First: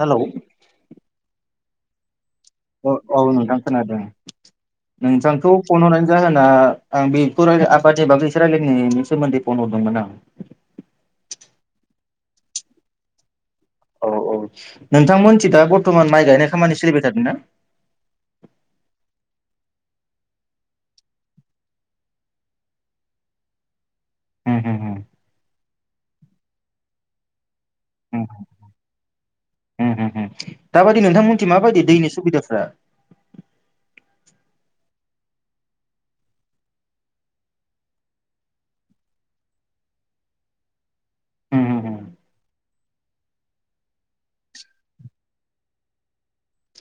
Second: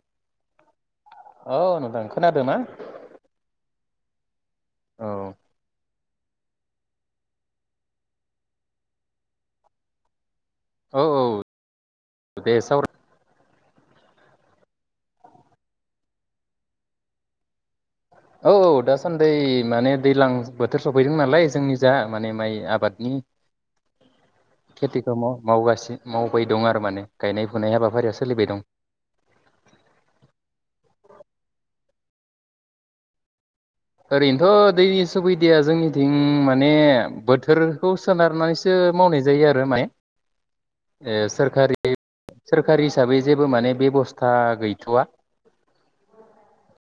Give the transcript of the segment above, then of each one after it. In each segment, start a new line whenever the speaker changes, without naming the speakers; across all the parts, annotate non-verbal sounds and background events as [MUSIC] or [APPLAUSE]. Hello
औ नोंथां खोनादों ना
औ खोनादों नोंथां खोनादों
औ
नोंथांखौ फन हरनायनि जाहोना आं बेखौ आबाद ए बाैस राय्लायनायनि सोमोन्दै फन हरदोंमोन आं
औ औ दे सावरा
औ औ नोंथांमोनथि दा बर्थ'मान माइ गायनाय खामानि सोलिबाय थादोंना?
औ दासान्दि माने दैज्लां बोथोर सफैदों नालाय जोंनि जा माने माइ आबादनि
उम उम
खेथिखौ माव मावगासिनो मावबाय दं आरो माने गायनाय फुनाय हाबा
दाबायदि नोंथांमोनथि माबायदि दैनि सुबद
ओरैनोथ' दैनि सुबिदाया जोंनिथिं माने बोथोरखौ सोनारनानैसो मावनाय जायो आरो माइ
उम उम
सोरखारि
उम
सोरखारि हिसाबै जेबो माने बेबस्था गैथ'वा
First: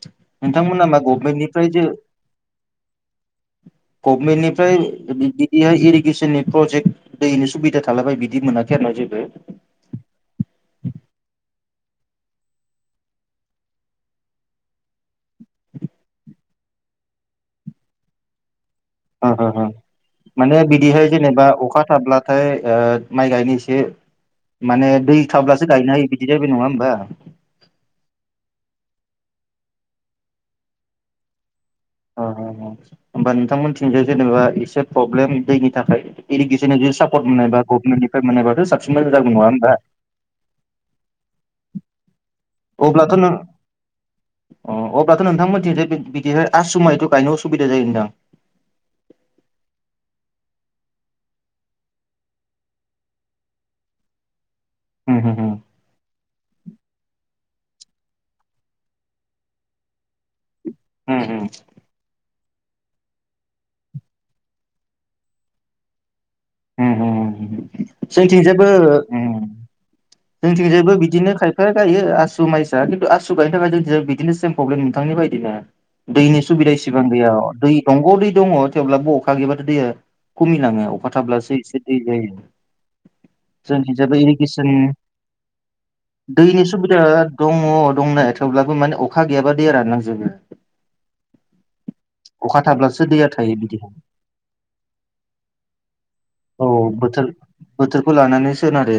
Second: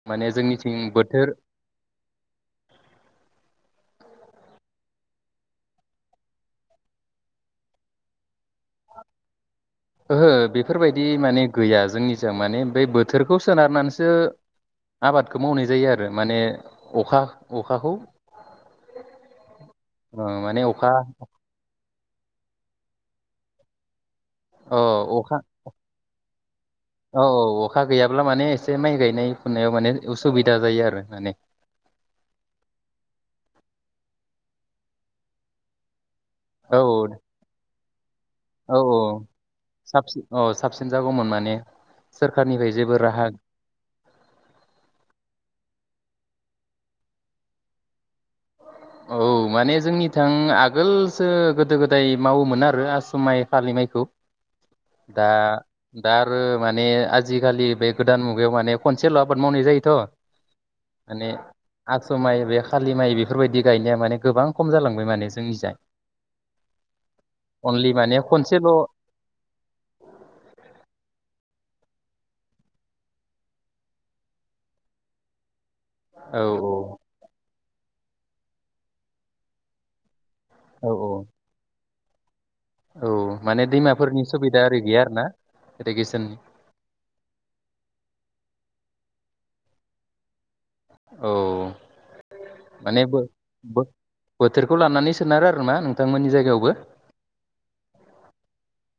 माने जोंनिथिं
नोंथांमोना मा
बोथोर
गभमेन्टनिफ्राय जे गभमेन्टनिफ्राय बिदिहाय इरिगेसननि प्रजेक्ट दैनि सुबिदा थालाबाय बिदि मोनाखै आरोा जेबो
ओहो बेफोरबायदि माने गैया जोंनिजों माने बे बोथोरखौ सोनारनानैसो आबादखौ मावनाय जायो आरो माने अखा अखाखौ ओ
माने
अखा
बिदिहाय जेनेबा अखा थाब्लाथाय माइ गायनो एसे
औ
माने दै
अखा
थाब्लासो गायनो हायो बिदि जाहैबाय नङा होमबा
साननाय फुनायाव माने उसुबिदा जायो आरो माने
अ होमबा नोंथांमोनथिंजों जेनेबा एसे प्रब्लेम दैनि थाखाय
औ
इरगेसन जदि सापर्ट मोना [INAUDIBLE]
औ औ साबसिन औ साबसिन जागौमोन माने सोरखारनिफ्राय जेबो
अब्लाथ'
राहा
नों अब्लाथ' नोंथांमोनथि बेहाय आसु माइथ' गायनो असुबिदा जायोदां
औ माने जोंनि थां आगोलसो गोदो गोदाय मावोमोन आरो आस माइ फालिइखौ दा दा आरो माने आजिखालि बे गोदान मुगायाव माने खनसेल' आबाद मावनाय जायोथ' माने आसु माइ बे थालिमाइ बेफोरबायदि गायनाया माने गोबां खम जालांबाय माने जोंनिजाय
जोंथिंजोबो
खनसेल' औ
जोंथिंजोबो बिदिनो खाय बे गायो आसु माइसा खिन्थु आसु गायनो थाखाय जों बिदिनो सेम प्रब्लेम नोंथांनि बायदिनो
औ
दैनि सुबिदा इसिबां गैया दै दंग' दै दङ थेवब्लाबो अखा गैयबाथ' दैया खमिलाङो
औ
अखा
औ
थाब्लासो दै जायो।
औ माने
जोंनिथिजा बै
दैमाफोरनि सुबिदा
इरिगेसन
ओरै गैया आरो ना इरिगेसननि
दैनि सुबिदा दङ दंनाया थेवब्लाबो माने अखा गैयाबा दैया रानलांजोबो।
औ
अखा
माने
थाब्लासो दैया थायो बिदि
बो-बो-बोथोरखौ लानानै सोनारो आरो ना नोंथां।
औ बोथोर बोथोरखौ लानानै सोनारो।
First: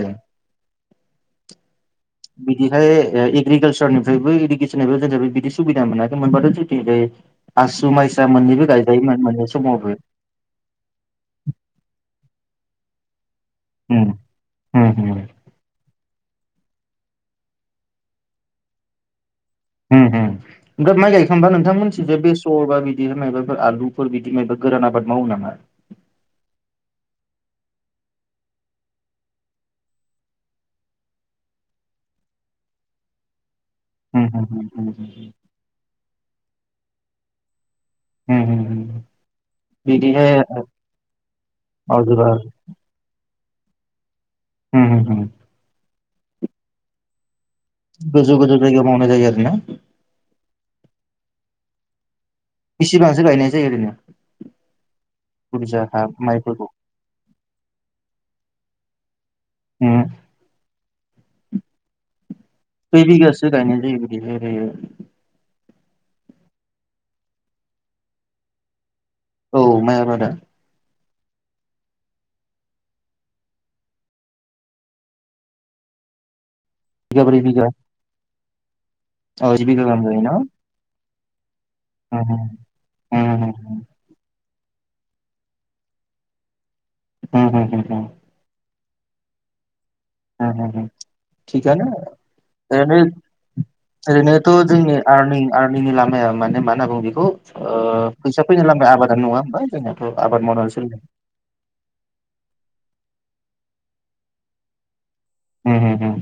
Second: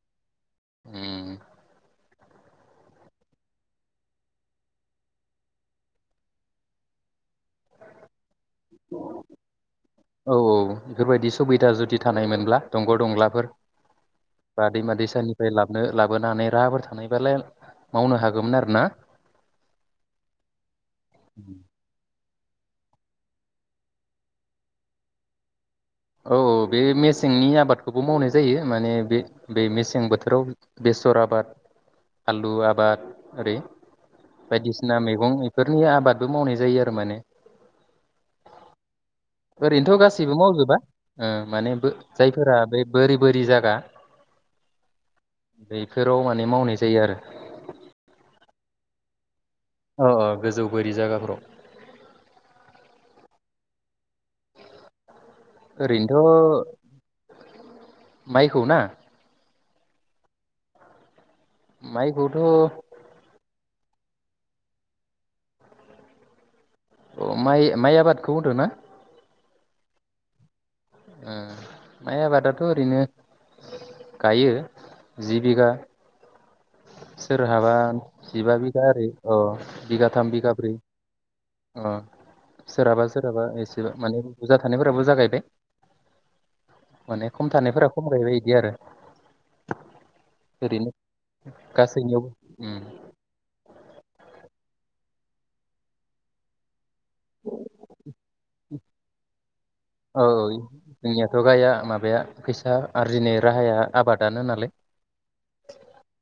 उम
बिदिहाय एग्रिकालसारनिफ्रायबो इरिगेसनाबो जोंङो बिदि सुबिदा मोनाखै मोनबाथ' जोंनिथिजै आसु माइसा मोननैबो गायजायोमोन मोननै समावबो
औ औ बेफोरबायदि सुबिदा जुदि थानाय मोनब्ला दंग' दंलाफोर।
उम
बा
उम
दैमा
उम
दैसानिफ्राय लाबनो लाबोनानै राहाफोर थानायबालाय मावनो हागोमोन आरो ना।
उम उम ओमफ्राय माइ गायखांबा नोंथांमोनथिंजाय बे सरबा बिदि मायबाफोर आलुफोर बिदि मायबा गोरान आबाद मावो नामा।
औ औ बे मेसेंनि आबादखौबो मावनाय जायो माने बे बे मेसें बोथोराव बेसर आबाद आलु आबाद ओरै।
उम उम उम।
नि आबादबो मावनाय जायो आरो माने।
उम उम
ओरैनोथ'
बिदिहाय
गासैबो मावजोबा। उम माने बो
मावजोबा आरो।
जायफोरा बे बोरि बो रि जागा
उम उम उम
बे फोराव माने मावनाय जायो आरो।
गोजौ गोजौ जायगायाव मावनाय जायो आरो ना।
अ अ गोजौ बोरि जायगाफोराव।
बिसिबांसो गायनाय जायो ओरैनो। बुरजा हा
ओरैनोथ'
माइफोरखौ
माइखौ ना।
उम।
माइखौ
खैबिगासो गायनाय नै बिदि राइलायो।
अ माइ माइ आबादखौ होनदो ना।
औ माइ आबादा।
उम माइ आबादाथ' ओरैनो गायो जि बिगा।
बिगाब्रै बिगा
सोरहाबा सिबा बि गा ओरै ओ
औ जिबिका गाहाम जायो
बिगाथाम बिगाब्रै। अ सोरहाबा सोरहाबा एसेबो माने बुजा थानायफोरा बुजा गायबाय माने खम थानायफोरा खमगायबाय इदि आरो
हम हम हम
ओरैनो
थिखानो
गासैनियावबो उम
ओरैनो ओरैनोथ' जोंनि आरनिंनिं मे माना बुं खौ अ फैसा फैनो आबादारि नङा होमबा जोंनाथ'
औ
आबाद मावनानै
जोंनियाथ' गाया माबाया फैसा आरजिनोे राहाया आबादानो नालाय
सोलिदों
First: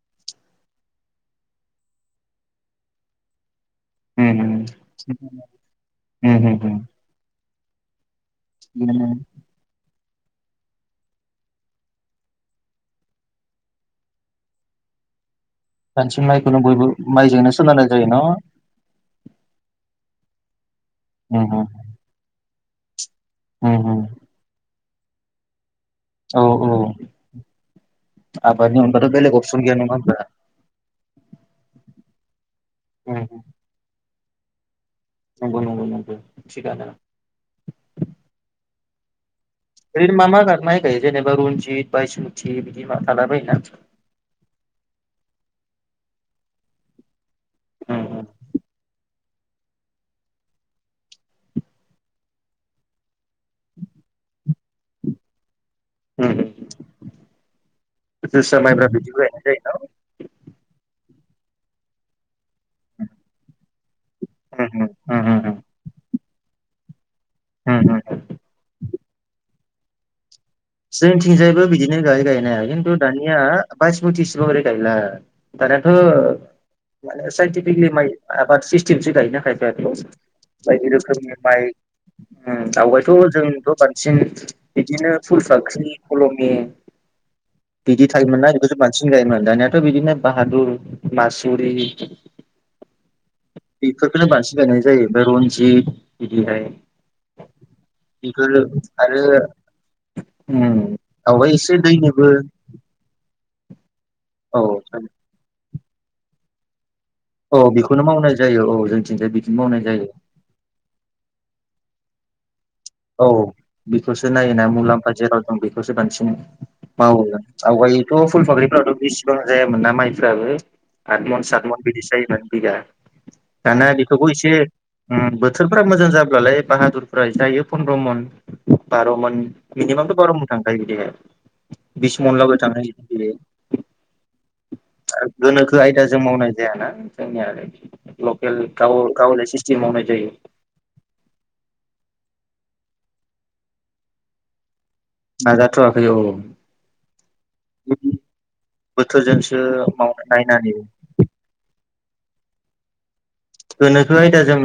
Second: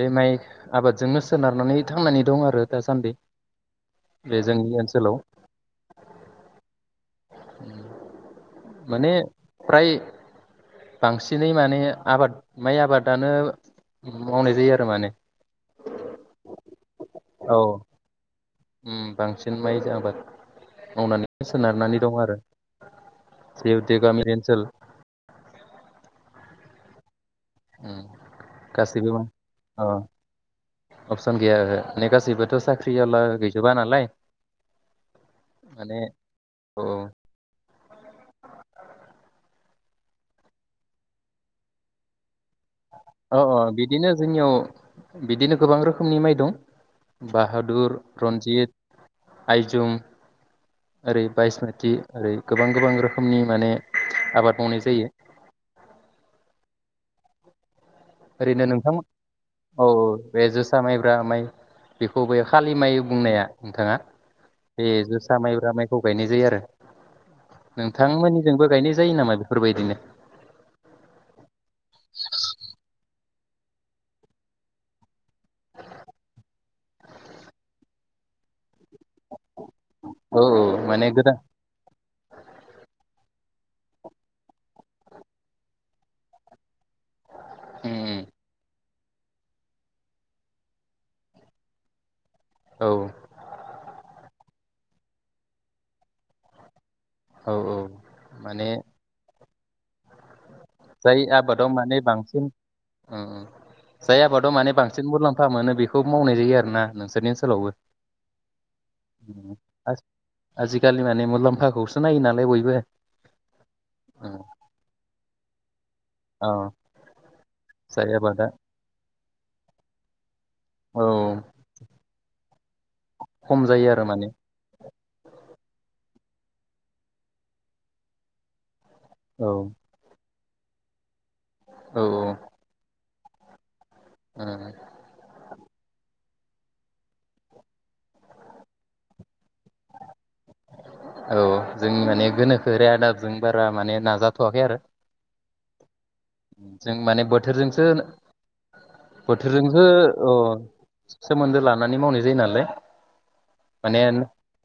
बे माइ आबादजोंनो सोनारनानै थांनानै दं आरो दासान्दि बे
हम
जोंनि ओनसोलाव
हम हम हम
उ माने प्राय बांसिनै माने आबाद माइ आबादानो मावनाय जायो आरो माने
बांसिन माइखौनो बयबो माइजोंनो
औ
सोनारनाय जायो न
उम बांसिन माइ आबाद
उम
मावनानै
उम
सोनारनानै दं आरो
उम
सेउटि
उम।
गामि ओनसोल
औ औ
उम
आबादनि अनगाथ'
गासिबो
बेलेग अपसन गैया
अ
नङा होमबा
अपसन गैया ओहो जेबोथ' साख्रि
उम
आवला
उम।
गैजोबा नालाय
नंगौ नंगौ
माने
नंगौ
औ
थिगानो ओरैनो मा मा माइ गायो जेनबा रन्जिथ बायसमथि
अ अ बिदिनो जोंनियाव बिदिनो गोबां रोखोमनि माइ दं बाहादुर रन्जित आइजुम ओरै बायसमथि ओरै गोबां गोबां रोखो खोमनि माने आबाद मावनाय जायो
हम हम
ओरैनो नोंथांमोन औ बे जोसा माइ ब्रा माइ बेखौबो खालि माइ बुंनाया नोंथाङा बे जोसा माइब्रा माइखौ गायनाय जायो आरो
न?
नोंथांमोननिजोंबो गायनाय जायो नामा बे बेफोरबायदिनो
जोंथिंजायबो बिदिनो गायो गायनाया खिन्थु दानिया बायस मुथिसिब ओरै गायला दानियाथ' माने साइन्टिफिकेलि माइ आबाद सि थिनसो गायोना खायफ'
औ औ
बायदि
माने गोदान
रोखोमनि माइ दावबायथ' जोंथ' बांसिन बिदिनो फुलफाख्रि खल'नि बिदि
उम
थायोमोनना [UNINTELLIGIBLE] बांसिन गायोम दानियाथ' बिदिनो बाहादुर मासुरि
उम औ
बेफोरखौनो बांसिन गायनाय जायोफ्राय रनजित बिदिहाय
औ औ
बिखौ
माने
आरो उम
जाय
आवगाय
आबादाव
एसे
माने
दैनिबो
बांसिन जाय आबादाव
औ
माने बांसिन मुलाम्फा मोनो बेखौ मावनाय जायो आरो ना नों
औ बेखौनो मावनाय जायो औ जोंथिंजाय
उम
बिदिनो मावनाय जायो
हाखौ नायो नालाय बयबो
औ बेखौसो
उम
नायोना मुलाम्फा जेराव दं बेखौसो बानसिन
औ
मावो
जाय
आवगायथ' फुल
आबादा
फाख्रिफोरावथ' बिसिबां जायामोन ना माइफ्राबो
औ
आथ मन सात मन बिदिसो जायोमोन आद बिगा
खम
दाना
जायो आरो माने
बेखौबो एसे बोथोरफ्रा मोजां जाब्लालाय बाहादुरफोरा जायो फन्द्रमन बार'मन
औ
मिनिमाम बार'मन थांखायो बिदिया
औ
बिस मन लागै थाङो इ बिरे
उम
आयदाजों मावनाय जायाना जोंनि आरो लकेल गाव गावलिया सिस्टेम मावनाय जायो
औ जों माने गोनोखो रे आदाबजों बारा माने नाजाथ'वाखै आरो
नाजाथ'वाखै औ
जों माने बोथोरजोंसो बोथोरजोंसो
मावनो नायनानै
सोमोन्दो लानानै माने मावनाय जायो नालाय माने
गोनोखो आयदा जों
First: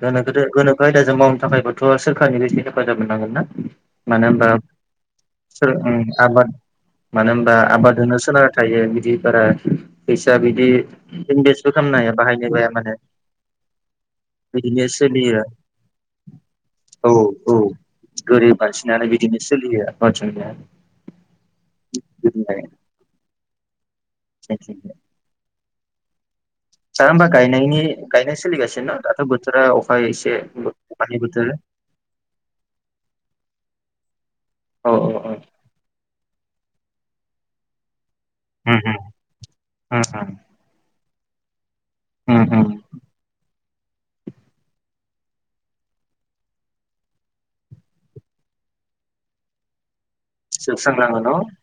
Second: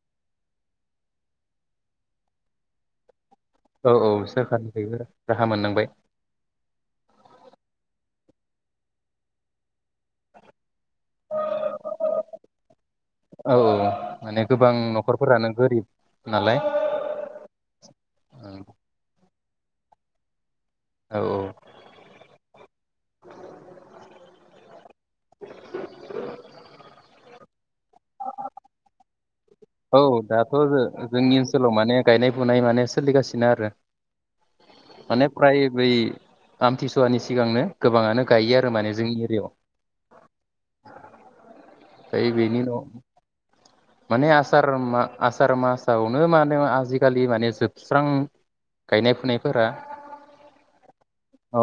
गोनोक गोदो गोनोखो आयदाजों मावनो थाखायबोथ' सोरखारनि बे इसे हेफाजाब मोननांगोन ना?
औ औ
मानो होनबाब
सोरखारनिफ्रायबो राहा
सोर
मोननांबाय
ओम आबाद मानो होनबा आबाद होनो सोनार थायो बिदि बारा फैसा बिदि इनभेस्टबो खामनो हाया बाहाय [UNINTELLIGIBLE]
औ औ माने गोबां
बिदिनो सोलियो
न'खरफोरानो गोरिब नालाय
औ औ गोरिब मानसिनालाय बिदि
औ
[UNINTELLIGIBLE] [UNINTELLIGIBLE] [UNINTELLIGIBLE] दा ओमबा गायनायनि गायनाय सोलिगासि दाथ' बोथ
औ दाथ' जो जोंनि ओनसोलाव माने गायनाय फुनाय माने सोलिगासिनो आरो
औ
माने
औ
फ्राय बै आमथिसुवानि सिगांनो गोबाङानो गायो आरो
उम
माने
उम
जोंनि
उम
एरियायाव यै
उम
बेनि
उम
उनाव माने आसार मा आसार मासावनो माने आजिखालि माने जोबस्रां गायनाय फुनायफोरा
जोबस्रांलाङो न?
अ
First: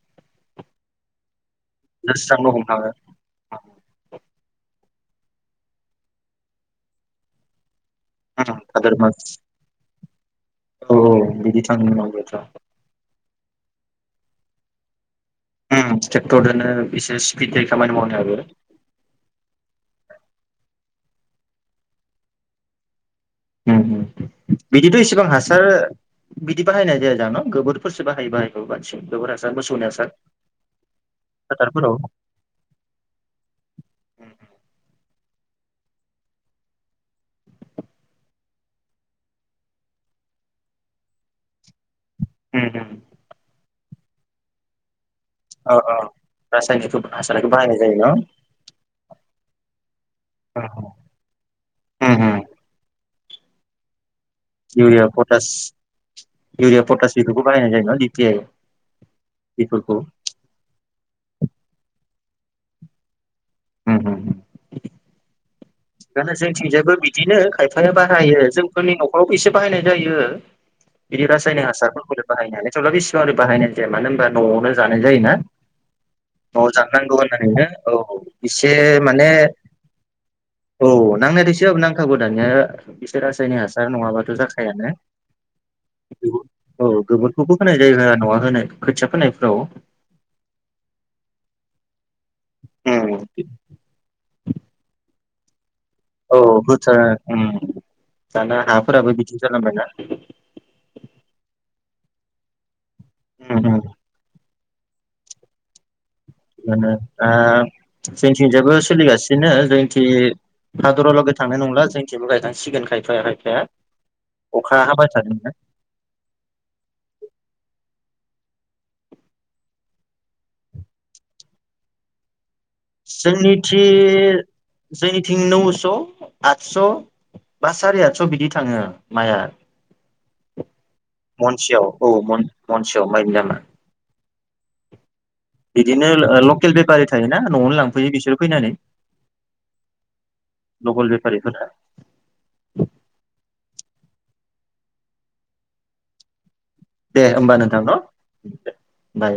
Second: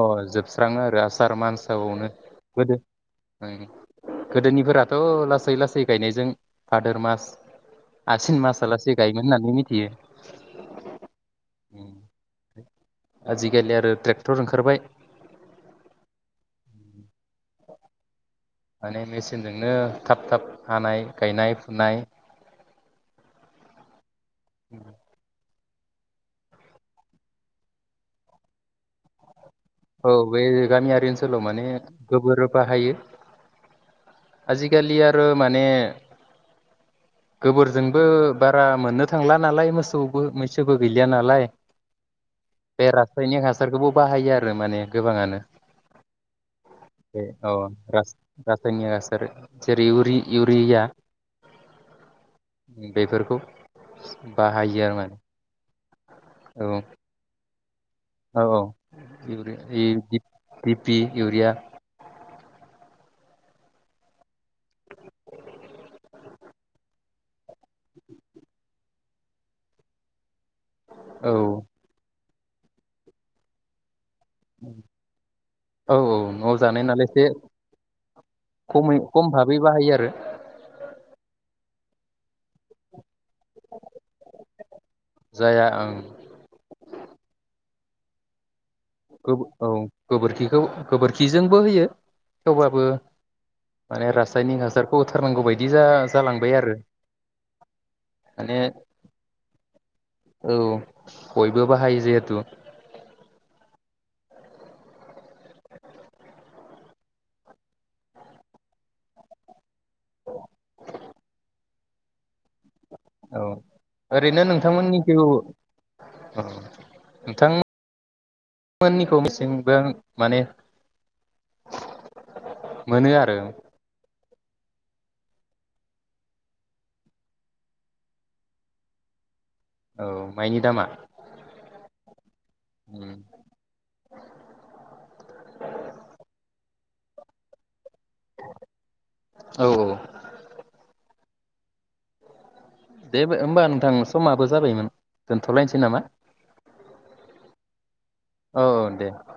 [UNINTELLIGIBLE] आरो आसार मान्स
[UNINTELLIGIBLE]
गोदोनिफोराथ' लासै लासै गायनायजों फादोर मास आसिन
उम
मासालासे
भाद्रमा
गायोमोन होननानै मिथियो।
औ औ बिदि [UNINTELLIGIBLE]
आजिखालि आरो ट्रेक्टर ओंखारबाय।
उम ट्रेक्टरदोनो इसे स्पिड जायो खामानि मावनायाबो।
माने मेचिनजोंनो थाब थाब हानाय गायनाय फुनाय
उम उम बिदिथ' इसेबां हास सार बिदि बाहायनाय जाया जां न' गोबोरफोरसो बाहायो बाहायखौ बानसिं गोबोर हासा
औ बे गामियारि ओनसोलाव माने
फोथारफोराव
गोबोर बाहायो आजिखालि आरो माने गोबोरजोंबो बारा मोननो थांला नालाय मोसौबो मैसोबो गैलिया नालाय।
उम
बे
उम
रासायनिक हास सारखौबो बाहायो आर [UNINTELLIGIBLE] माने गोबाङानो
अ अ रासायनिक हासारखौ
औ
बाहायनाय जायो
रास
न
रासायनिक हासार जेरै इउरि इउरिया
उम उम उम
बेफोरखौ बाहायो आरो
इउरिया पटास
माने
इउरिया पटास बेफोरखौ बाहायनाय जायोमोन।
औ औ इरिया इउ दि पि इउरिया
उम उम। बेंनो जोंथिंजायबो बिदिनो खायफाया बाहायो जोंफोरनि नखरावबो एसे बाहायनाय जायो। बिदि
औ
रासायनिक हासारफोरखौ। बाहायनानै [UNINTELLIGIBLE] बाहायनाय जाया मानो होनबा नआवनो जानाय जायोना
औ औ
नआव
जानाय नालाय
जानांगौ
एसे
होननानै नो औ एसे
खमै खम
माने
भाबै बाहायो आरो
औ नांनाय दायसो नांखागौ दानिया एसोर रासायनिक हासार नङाबाथ जाखायानो।
जाया ओं
औ गोबोरखौबो होनाय जायगा नआव होनाय। खोथिया
गोब
फोनायफ्राव
औ गोबोरखिखौ गोबोरखिजोंबो होयो। थेवबाबो माने रासायनिक हासारखौ थारनांगौबायद
औ [UNINTELLIGIBLE] उम दाना
माने
हाफोराबो बिदि जालांबायना
औ बयबो बाहायो जिहेतु।
हुम हुम। दा जोंथिंजाबो सोलिगासिनो जों थि हादुरावलगे थांनाय नंला। जोंथिंबो गायनाय
औ ओरैनो
अखा हाबाय
नोंथांमोननिखौे औ
थादोंना
नोंथां। मोननिखौ मिसेंबां माने मोनो आरो
जोंनिथि जोंनिथिं नौस आदस बा साराय आदस बिदि थाङो माइआ।
औ माइनि दामा।
महनसेयाव औ महनसेयाव
उम
माइनि दामा। बिदिनो ओ लकेल बेफारि थायोना नआवनो लां फैयो बिसोर फैनानै
औ औ
लकेल बे [UNINTELLIGIBLE]
दे होमबा नोंथां समाबो जाबायमोन दोनथ लायनोसै नामा?
दे होमबा नोंथां न
औ
दे
औ
बाय।